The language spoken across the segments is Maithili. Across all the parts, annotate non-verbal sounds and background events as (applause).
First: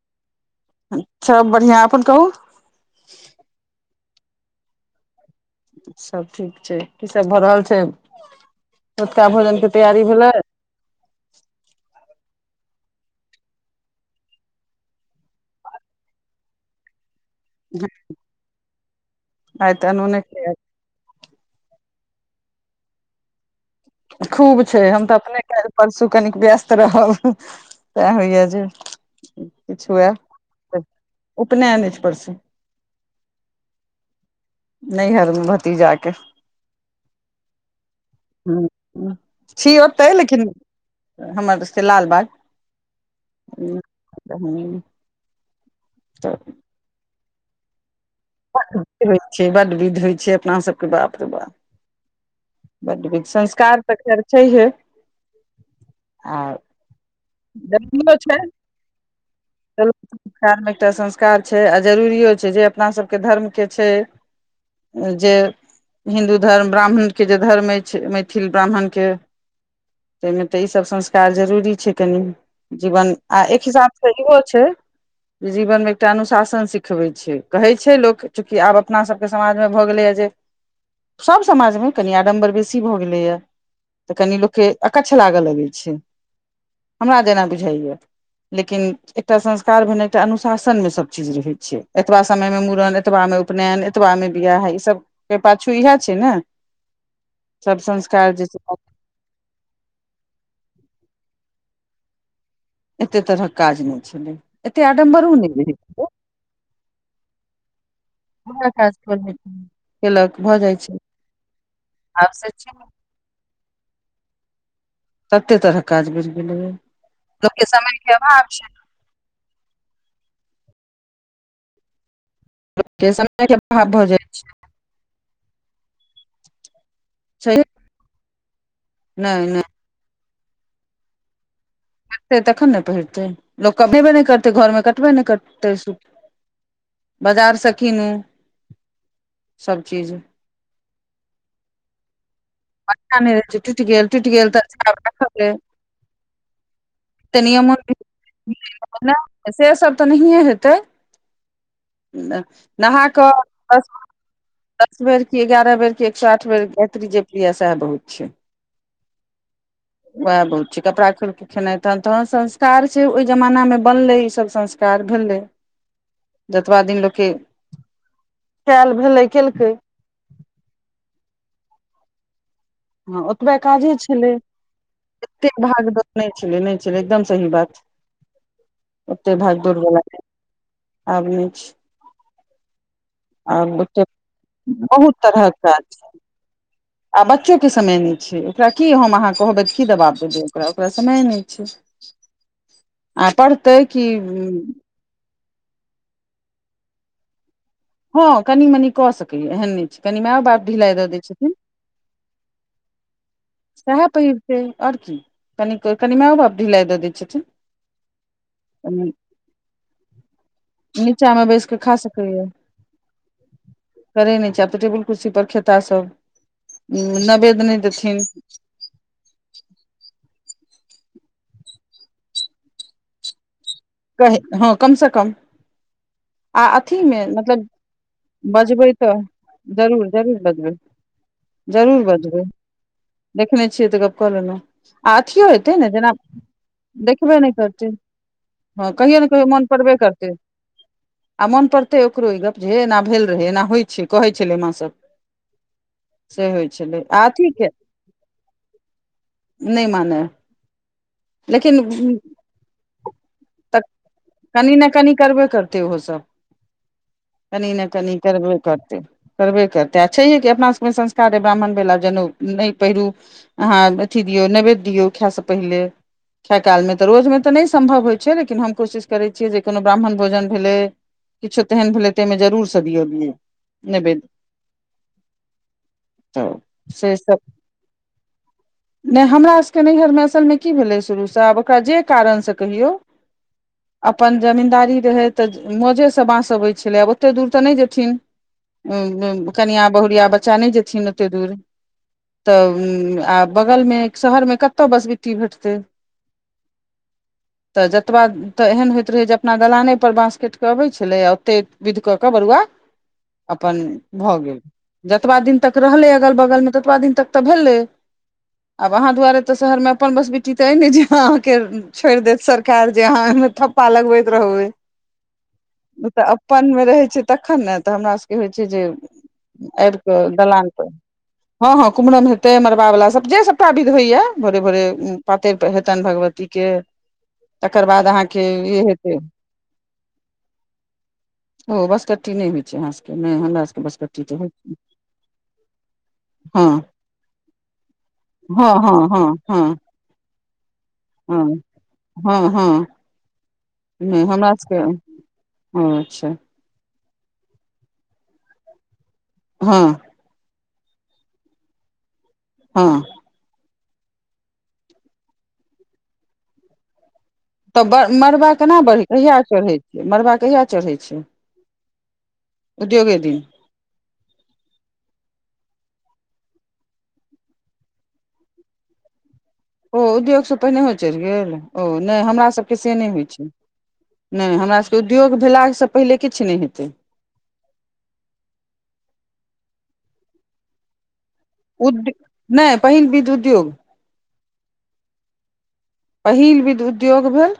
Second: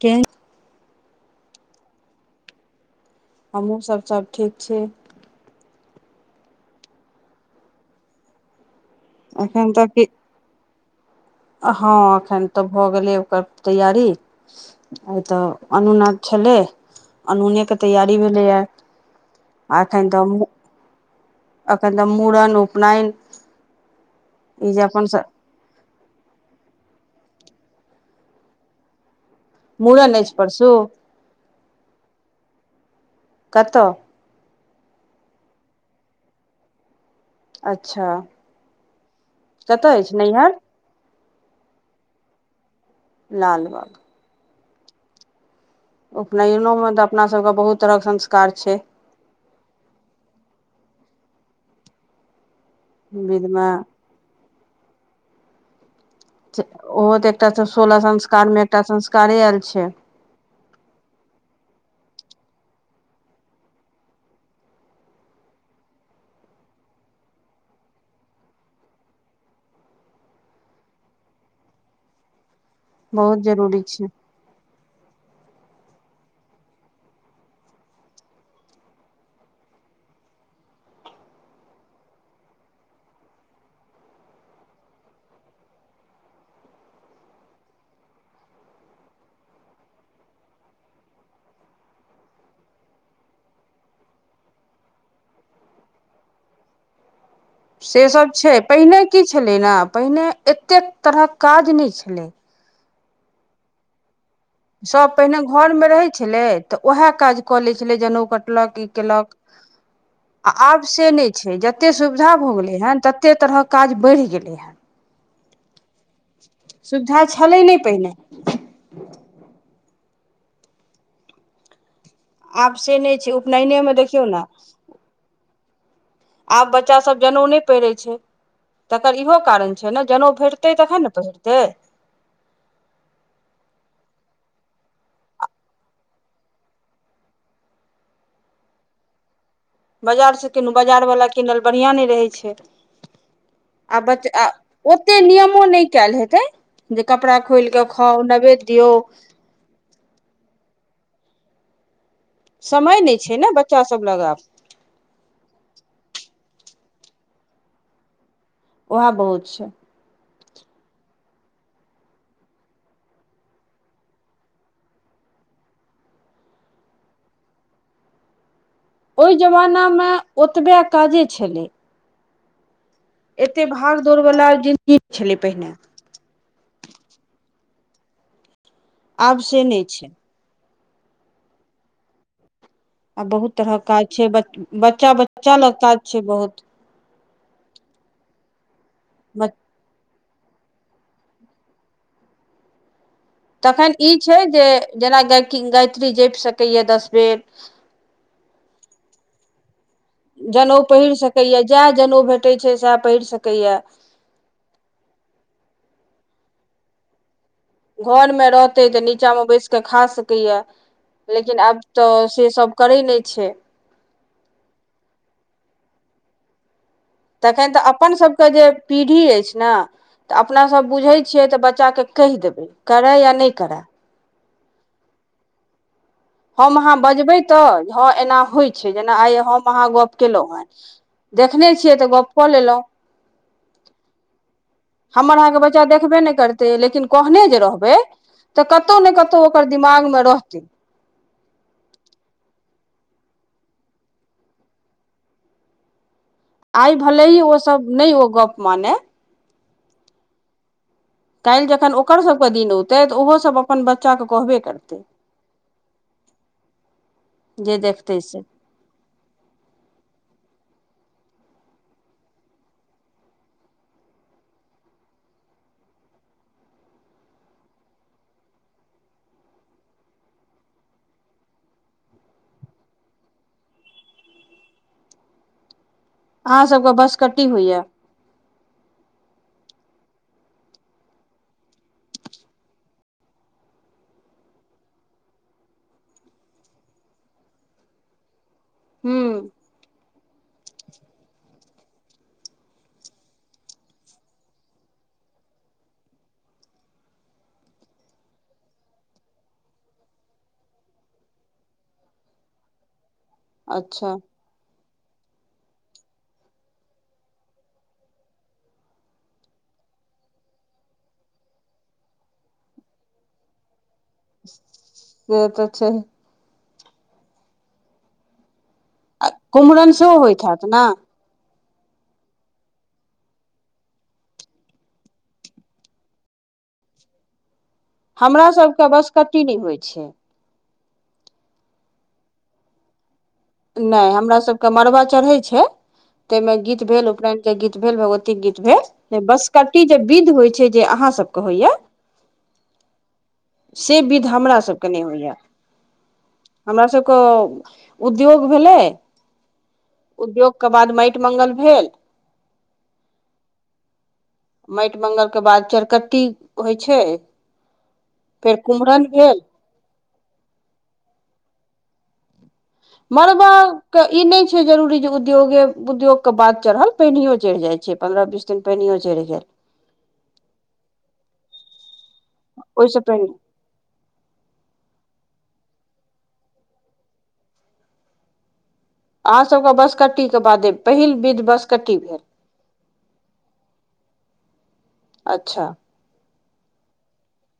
केहन अच्छा बढ़िआँ अपन कहू हमहु सब सब ठीक छै सब ठीक छै की सब भ रहल छै रतुका भोजन एखन के त तैयारी की भेलै हँ एखन तऽ भऽ गेलै ओकर तैयारी आय तऽ अनुना छलै अनूने केँ तैयारी भेलैए आइ (inaudible) आ एखन अनूने तऽ हमहूँ एखन तऽ मुरन उपनैन खूब छै हम तऽअपने काइल परसू कनिक व्यस्त रहब तै होइया जे (inaudible) किछ हुए मूड़न अछि परसू (inaudible) उपनैन ऐछ परसू कऽ तऽ नैहर में भतीजा केँ अच्छा (unintelligible) छी कतऽ ओतै अछि लेकिन नैहर हमर से लालबाग लालबाग (unintelligible) उपनैयनै में तऽ अपना सब कऽ बहुत तरह कऽ संस्कार छै होइ छै बड विध होइ छै अपना सब कऽ बाप रे बाप बड वे विध मे संस्कार तऽ खैर छैहे (inaudible) आ ओहो तऽ एकटा सोलह जरूरियो संस्कार में एकटा संस्कारे अेल छै सेह में तऽ एकटा संस्कार छै आ जरूरो छै जे अपना सब केँ धर्म केँ छै जे हिन्दू धर्म ब्राह्मण केँ जे धर्म एछ मैथिल ब्राह्मण केँ तै में ते ई सब संस्कार जरूरी छै कनि जीवन आ बहुत एक जरूरी हिसाब छै स इहो छै जे जीवन में एकटा अनुशासन सिखबै छै कहै छै लोक चूँकि आब अपना सभ कऽ समाज में भऽ गेलै ए जे सभ समाज में कनि आडम्बर बेसी भऽ गेलै यऽ तऽ कनि लोक केँ अकच्छ लाग लगै छै हमरा जेना बुझाय लेकिन एकटा संस्कार भेने एकटा अनुशासन में सब चीज रहे छै एतबा समय में मुड़न एतबा में उपनैन एतबा में बियाह है ई सब पाछू इहै छै न (inaudible) से सब छै पहिने की छलै न पहिने एतेक तरह काज नै छलै एते तरह काज नै छलै एते सभ आडम्बरो पहिने नहि घर मऽ रहै छलै तऽ उहै काज कऽ लै छलै जनउ उएह कटलक ई काज केलक केलक (inaudible) आ भऽ जाइ आब छै से नै छै जते आब सुविधा से भऽ छै गेलै है तते तरहक काज बैरह गेलै है तते तरह काज बैरह गेलै यऽ सुविधा (inaudible) लोक छलै केँ नहि समय पहिने के अभाव छै आब से लोकके नै छै समय के उपनैयने अभाव में भऽ जाइ देखियौ न आब बच्चा सब जनउ छै नै पहिरे छै (inaudible) तकर इहो नहि नहि कारण छै छै न जनउ भेटतै तखन न पहिरतै फेर तखन न पहिरतै लोक (unintelligible) नै करतै घर में कटबे नै करतै सू बाजार स कीनू सब चीज बाजार स कीनु बाजार वला किनल बढ़िआँ नै रहै छै बढ़िया नहि रहै छै टुटि (inaudible) आ गेल बच टुटि गेल तऽ अच्छा आब ओते रखबै नियमो नै कैल हेतै जे कपड़ा खोल कऽ खाओ नैवेद्य दियऔ नै से सब तऽ नहीए हेतै समय नहा नहि छै कऽ ने बच्चा सब (unintelligible) लग आब दस बेर की एगारह बेर की एक सए आठ बेर गैत्री जेप लीय सएह बहुत छै उएह बहुत छै वएह बहुत छै कपड़ा खोल क खेनाइ तहेन तहन संस्कार छै ओहि जमाना मे बनले ईसभ संस्कार प्यार भेले (inaudible) जतबा दिन लोक के खायल ओह जमाना मे ओतबे काजे छलै हँ ओतबे एते काजे भाग दौड़ छलै वला जिन्दगी छलै एतक पहिने भाग दौर नय छलै नय छलै एकदम सही बात ओते आब से भागदौड़ नहि बला छै आब नय छै आ बहुत आब तरहक ओते काज छै ब बच्चा बहुत बच्चा तरहक लग काज छै बहुत आ बच्चो के समय नय छै ओकरा की हम अहाँ कहबे की दबाब देबै ओकरा ओकरा समय नय छी आ पढ़तै तखन की ई छै जे जेना गाय गायत्री जइप सकैय दस बेर हँ कनी मनी कऽ सकैया एहन नय छै कनि मनि माओ बाप जनेउ ढिलाई दऽ पहिर दैत छथिन सकैए जएह जनेउ भेटे छै सएह पढ़ि सक- सएह पहिरतै ओर की कनि कनि मो बाप ढिलाइ दऽ दै छथिन घर मे रहतै तऽ नीचाँ मे बैस कऽ खा सकैए नीचा मे लेकिन बैस कऽ आब तऽ सेसभ करै नय छै करै नय छै आब तऽ टेबुल कुर्सी पर खेता सब उ तखन नैवेद्य नय तऽ अपन देथिन सबके जे पीढ़ी ऐछ न तऽ अपना सभ बुझैत छियै तऽ बच्चा केँ कहि देबै करै या नय करए कह हँ कम से कम आ हम अहाँ अथी मे बजबै मतलब तऽ हँ एना होइ छै बजबै तऽ जेना आइ हम अहाँ जरूर गप्प जरूर कयलहुँ हन बजबै देखने छियै, जरूर तऽ गप बजबै कऽ लेलह। देखने छियै तऽ गप कऽ लेलहुँ आ हमर अथियो अहाँके हेतै बच्चा ने जेना देखबे नहि करतै लेकिन देखबे कहने नय जे करतै। रहबै तऽ हँ कतहु कहियो ने कतहु कहियो ओकर मोन पड़बे दिमागमे करतै। रहतै आ मोन पड़तै ओकरो ई गप्प जे हे एना भेल रहै एना होइत छै कहै छलै माँ सभ आइ आ भले ही ओ सब ने ओ गप माना नय माना काल्हि जखन ओकर सभके दिन औतै तऽ ओहो तऽ कनि ने कनि करबे करतै ओहोसभ कनी जे न कनी देखतै से करबे करते करबे करतै आ छैहे कि अपना सभ मे संस्कार अइ ब्राह्मण भेला जनेउ नय पहिरू अहाँ अथी दियौ नैवेज दियौ खाय से पहिले खाय काल मे तऽ रोज मे तऽ नय सम्भव होइ छै लेकिन हम कोशिश करैत छियै जे कोनो ब्राह्मण भोजन भेलै किछो तेहन भेलै ताहिमे जरूर सदियो दियै नवेज अहाँ सभके बसकट्टी होइए नय हमरा सबके नैहर मे असल मे की भेलै शुरूसँ आब ओकरा जे कारणसँ कहियौ अपन जमीन्दारी रहै तऽ मौजेसँ बाँस अबैत छलै आब ओतेक दूर तऽ नय जेथिन हूँ कनिआ बहुरिया बच्चा नय जेथिन ओतेक दूर तऽ आ बगल मे शहर मे कतौ बस बिट्टी भेटतै तऽ जतबा तऽ एहन होइत रहै जे अपना दलाने पर बाँंस कट कऽ अबैत छलै आ ओते विध कऽ केऽ बरुआ (inaudible) अपन अच्छा भऽ गेल जतबा दिन तक रहलै अगल बगल मे ततबा दिन तक तऽ भेलै आब अहा दुआारे ते शहर मे अपन बसबिटी ते एय ने जे अहा के छोड़ देत सरकार जे यहाँ ओमे थप्पा लगबैत रहुै (unintelligible) छै ओ तऽ अपन मे रहै छै तखन ने तऽ हमरा सबके होइ छै जे आ कुम्हरन आईरो सेहो प होइत हैत दालान ने पर हँ हँ कुम्हरम हेतै मड़बा वला जे सभटा विध होइया भोरे भोरे पातरि हेतनि भगवती के तकर बाद अहाँके हमरा ई सबके हेतै बसकट्टी नहि होइ छै ओ बसकट्टी नय होइ छै यहाँ सबके नय हमरा सबके नय बसकट्टी तऽ हमरा होइ सभ के छै मड़बा चढ़ै छै ताहिमें हँ गीत भेल उपनयन के गीत भेल भगवती गीत हँ हँ भेल हँ हँ बसकट्टी विध होइ छै जे अहाँ सबके हँ होइया हँ हँ से नहि विधि हमरा सबके सभकेँ नय होइए अच्छा हमरा सभके उद्योग भेलै हँ उद्योग के बाद माटि मंगल भेल हँ माटि मंगल के बाद चरकट्टी होइ छै तब ब मड़बा फेर केना बढ़ै कुम्हरन छै कहिया भेल चढ़ैत छियै मड़बा कहिया चढ़ैत छै उद्योगे दिन मरबा के ई नय छै जरूरी जे उद्योगे उद्योग के बात चढ़ल पहिनयो चढ़ि जाय छै पन्द्रह बीस चिन पेनियओ चड़ि गेल ओ उद्योगसँ पहिनेहो चढ़ि गेल ओ नय हमरा सभके से ओहिसँ नय होइ पहिने छै नय हमरा सभके उद्योग भेलासँ पहिले किछु नय हेतै अहाँ सब के बसकट्टी के बादे पहिल विध बस उद्य नय पहिन बीध उद्योग अच्छा पहिल विध उद्योग भेल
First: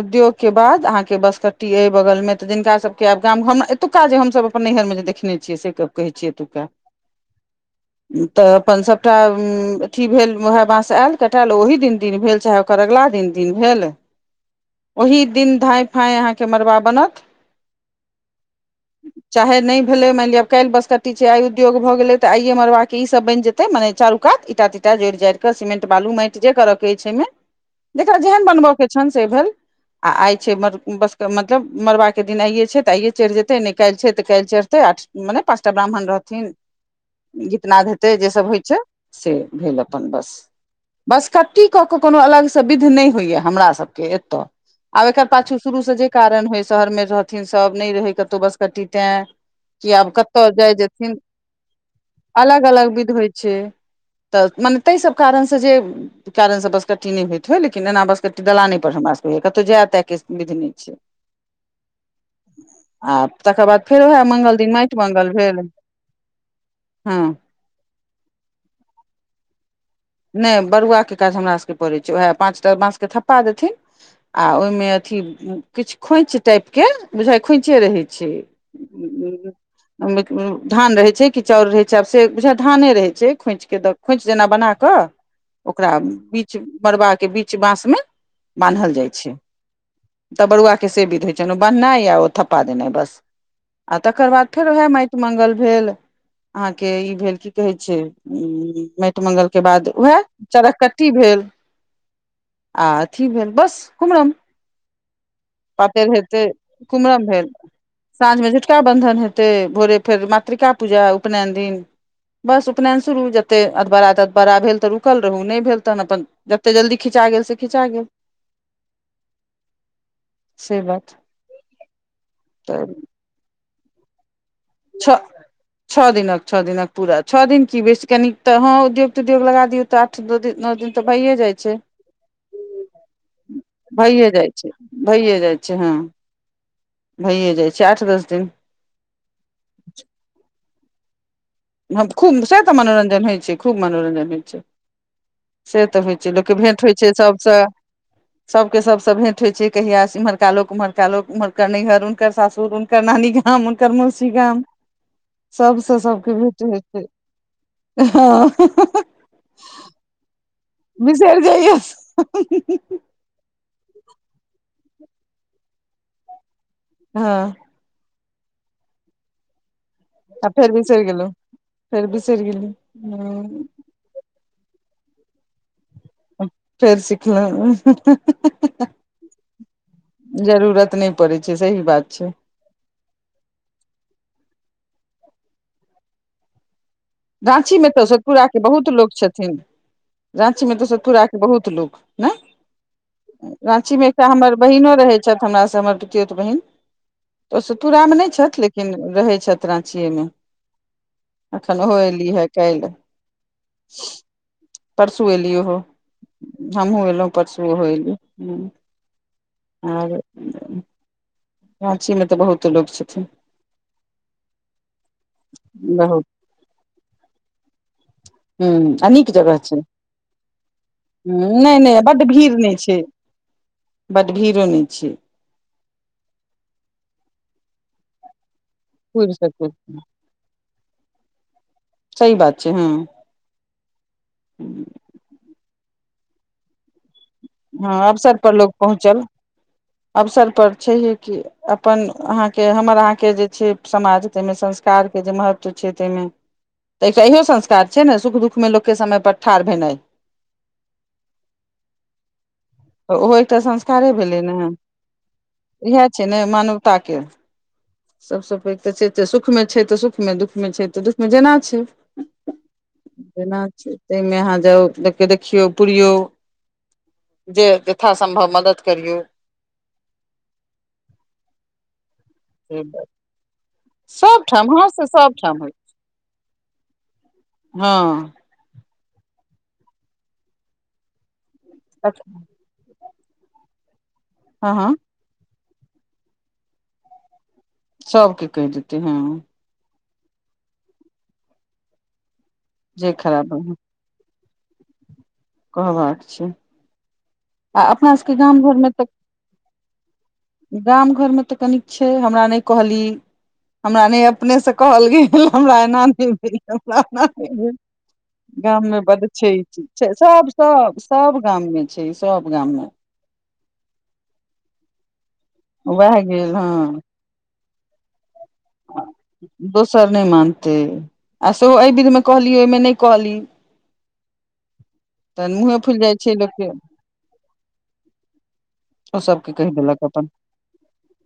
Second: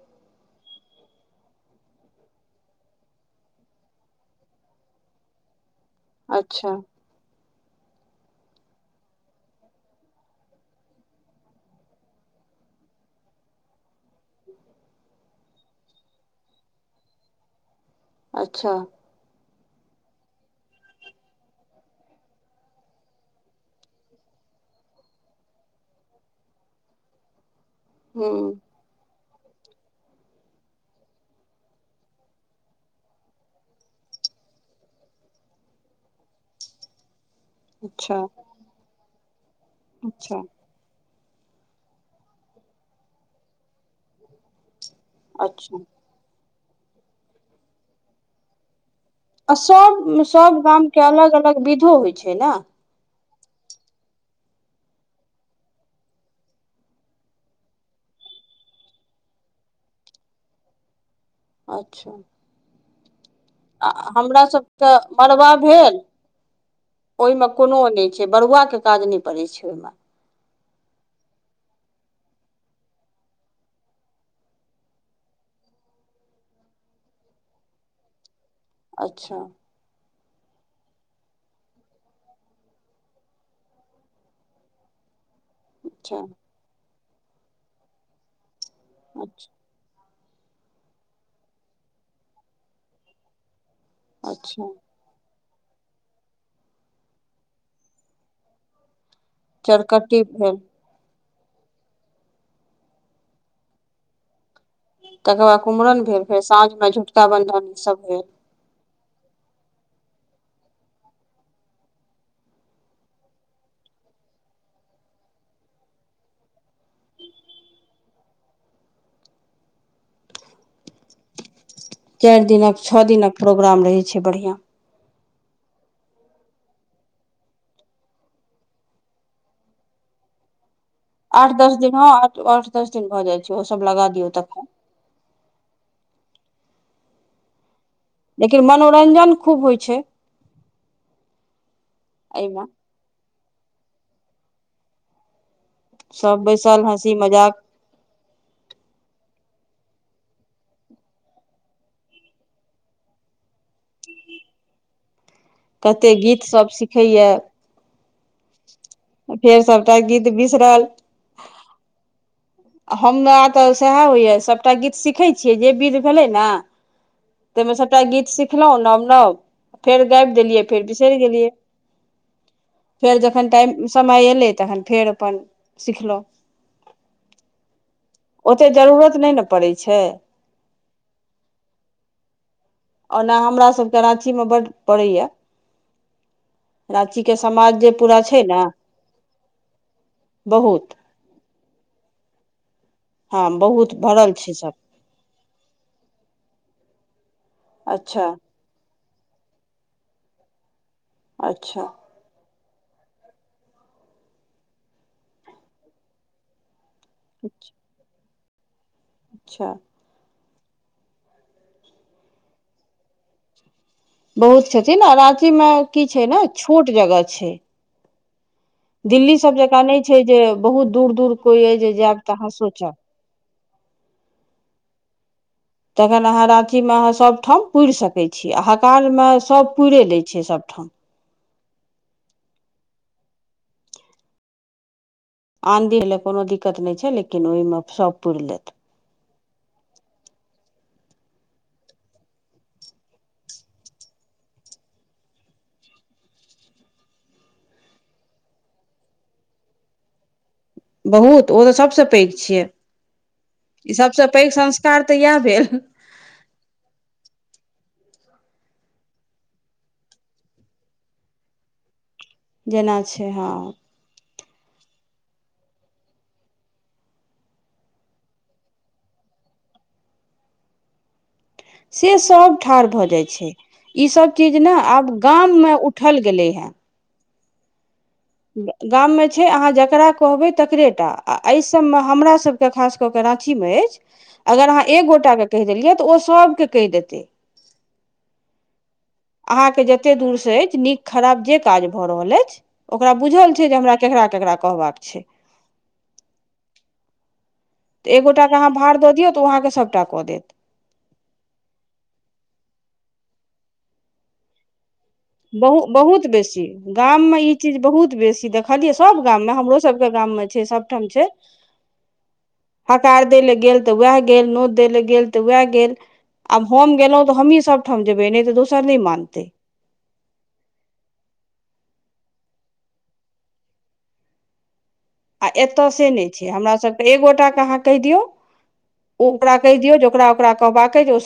उद्योग के बाद अहाँके बसकट्टी अइ बगल मे तऽ जिनका सबके आब (unintelligible) एतुका जे हमसभ अपन नैहर मे जे देखने छियै से कहै छिय एतुक्का (inaudible) तऽ अपन सभटा अथी भेल वएह बाँस आयल कटाएल ओहि दिन दिन भेल चाहे ओकर अगिला दिन दिन भेल ओहि दिन धाँय फाँय अहाँके मरबा बनत अच्छा चाहे नय भेले मान लिअ काल्हि बसकटी छै आई उ्योग भग गेले तऽ आयए मरबा के ई सब बनि जेते मने चारू कात ईटा तिटा जोड़ि जड़ि केे समेंट बालू माट जे कर के ऐछै मे जकरा जेहन हूँ बनबय के छनि से भेल आ आइ छै मड़ बस मतलब मड़बा के दिन आइयए छै तऽ आइए चढ़ि जेतै नय काल्हि छै तऽ काल्हि चढ़तै आठ मने पाँचटा ब्राह्मण रहथिन गीतनाद हेते अच्छा जेसभ होइत छै से भेल अपन बस अच्छा बसकट्टी कऽ कऽ को अलग से विध नय होइया हमरा सब ए आब एकर पाछ अच्छा शुरू स जे कारण होइ शहर मे रहथिन सब नय रहै कतहु बसकट्टी ते आ कि आब सभ कतौ सभ जाय गामके जेथिन अलग अलग विधो होइ छै ने अलग अलग विध होइ छै तऽ मने ताहि सब कारण से जे कारणसँ बस कट्टी नय होइत हय लेकिन एना बसकट्टी दलाने पर हमरा सबके कतहु जाय ताई के विधि नय छै अच्छा आ तकर बाद आ फेर उएह हमरा मंगल दिन सभके माटि मंगल मड़बा भेल हँ ओहिमे कोनो नय छै बरुआ के काज नय पड़े छै ओहिमे नय बरुआ के काज हमरा सभके पड़ै छै उएह पाँच टा बाँस के थप्पा देथिन आ ओहिमे अथी किछु खोँछ टाइप के बुझाइ खोँछे रहै छै अच्छा (unintelligible) धान रहे छै कि चाउर रहे छै आब से बुझ धाने रहे छै खोंच के द खोंच जेना बना क ओकरा अच्छा बीच मरबा के बीच बास मे बान्हल जाइ छै अच्छा त बरुआ के से बिध होइ छैन ओ बननाई औ ठप्पा दिनई बस आ तकर बाद फेर अच्छा ओएह मैट मंगल भेल अहाँके ई भेल की कहै छै उ माटि मंगल के बाद वएह चरकट्टी भेल चरककट्टी भेल आ अथी भेल बस कुमरम तकर बाद कुमरन पातैर भेल हेते फेर साँझमे कुम्रम झुटका भेल बन्धन ईसभ भेल साँझ मे बन्धन हेतै भोरे फेर मातृका पूजा उपनयन दिन बस उपनयन शुरू जते अदबारदत बड़ा भेल तऽ रुकल रहू नय भेल तहन अपन जतेक जल्दी खिचा गेल से खिचा गेल (inaudible) से बात चारि दिनक तऽ छओ दिनक प्रोग्राम रहैत छैय बढ़िया। छ छओ दिनक छओ दिनक पूरा छओ दिन की बेसी कनि तऽ हँ उद्योग त उद्योग लगा दियौ तऽ आठ नओ दिन तऽ भइए आठ जाइ दस छै दिन ह आठ दस दिन भऽ जाइ छैय ओसभ लगा दियौ त। भैए जाइ छैय ह भैए जाइ छैय आठ दस दिन लेकिन मनोरञजन खूब होइ छै हम खूब से एहिमे त मनोरञ्जन होइ छै खूब मनोरञ्जन होइ छै से तऽ होइ छै सभ लोकके भेंट बैसल होइ छै हँसी सभसँ (inaudible) सबके सब भेंट होय छै कहियास इमहरका लोक उम्हका लोक उम्हर नैहर ऊहनकर सासुरु एकर नानी गम उनकर मोसी गम (inaudible) सबसँ सबके भी सब सिखैय फेर सबटा गीत बिसरल बिसर जाइय आ हमरा तऽ सएह होइए सभटा गीत सीखै छियै जे विध भेलै ने हँ मे सबटा गीत सिखलहु नव नव फेर गाबि देलियै फेर बिसरि गेलियै फेर बिसरि गेली फेर जखन टाइम हँ समय अयलै तखन फेर अपन सिखलहुँ। फेर सिखलौ ओतेक जरूरत नय न पड़ै छैय। जरूरत नहि पड़ै छै सही बात छै ओना हमरा सबके राची मे बड पड़े या रांची रांची में तो सतपुरा के बहुत लोक छथिन। राची में तो बहुत सतपुरा के बहुत लोग ने हँ बहुत रांची मे एकटा भरल छै हमर सभ बहिनो रहे हमरा स हमर पीतयौत बहिन ओ सतपुरा मे अच्छा नय छथि लेकिन रहै छथि राँचीे मे एखन अच्छा ओ एयली हे काल्हि परसू एलियो हो हमहहुँ एलहु परसु ओहो एली अच्छा आर रांची मे तऽ बहुतो लोक छथिन। बहुत छथिन आ राँची मे की बहुत छैय ने छोट जगह छैय। ह आ नीक जगह छैय जकाँ नहि छै जे बहुत दूर दूर ह कोइ अइ नय जे नय जायब बड्ड तऽ अहाँ भीड़ नय सोचब छैय। बड भीड़ो नय छय। तखन अहाँ रांची मे अहाँ सब ठाम पूइर सकै छी आ हाकर मे पुरि सकै सभ छी। पुरे लैइ छियै सभठाम। सह बात छैय हँ। आन दिन लए कोनो दिक्कत नय छैय लेकिन ओहिमे हँ सभ अवसर पुरि पर लेत लोक पहुँचल अवसर पर छैहे कि अपन अहाँके हमर अहाँके जे छैय समाज ताहिमे संस्कारके जे महत्व छैय ताहिमे तऽ एकटा इहो संस्कार छैय ने सुख दुःखमे लोकके समय पर ठाढ़ भेनाइ। बहुत ओ तऽ सबसे पैघ छियै तऽ ओहो एकटा इ संस्कारे सबसे पैघ संस्कार तऽ इएह भेल छैय नय मानवताके। सबसँ पैघ तऽ छैय सुख मे छैय तऽ सुख मे दुःख मे छैय तऽ दुःख मे जेना छैय। छै हँ जेना छैय ताहिमे अहाँ जाउ देख देखियौ पुरियौ। जे जथा सम्भव मदद करियौ। से सभ ठाढ़ भऽ जाइत छैय ईसभ चीज सभठाम ने हँ से आब गाम सभठाम मे होइ उठल गेलै हेँ। हँ गाम मे छैय अहाँ जकरा कहबै तकरे टा आ एहि सभ मे हमरा सभ रा खास क क राखी में अछि हँ अगर अहाँ हँ एक गोट के कहि देलियै तऽ ओ सभके कहि देतै। सब के कहि देते हँ अहाँ के जते दूर से नीक खराब जे काज भए रहल अछि जे ओकरा खराब बुझल छै जे हमरा केकरा केकरा कहबाक छै कहबाक छै आ तऽ अपना एक सबके गोटाके गाम अहाँ घर मे भार तऽ दऽ दियौ तऽ ओ अहाँके सभटा कऽ देत। गाम घर में तऽ कनिक छैय हमरा नय कहली हमरा न अपने से कहलके हमरा बहु एना बहुत नौ बेसी गाममे ई भेल चीज बहुत बेसी (unintelligible) गाम देखलियै मे सभ बड गाममे छैय इ हमरो चीज सभके छैय गाममे सब। छै सब सभठाम सब गाम मे छैय सब गाम मे। काड दइ ल गेल त वएह गेल नोत द ल गेल त वएह गेल वएह गेल आब हम हँ गेलो तऽ हमही सब ठाम जेबै नय तऽ दोसर नय मानतै दोसर नय मानते आ सेहो एहि विध मे कहली ओहिमे नय कहली आ तहन मुँहे एतय फुलि से जाइ नय छै लोकके हमरा सभ तऽ एगोटाके अहाँ कहि दियौ ओ सबके ओकरा कहि दियौ जे देलक अपन ओकरा ओकरा कहबाक जे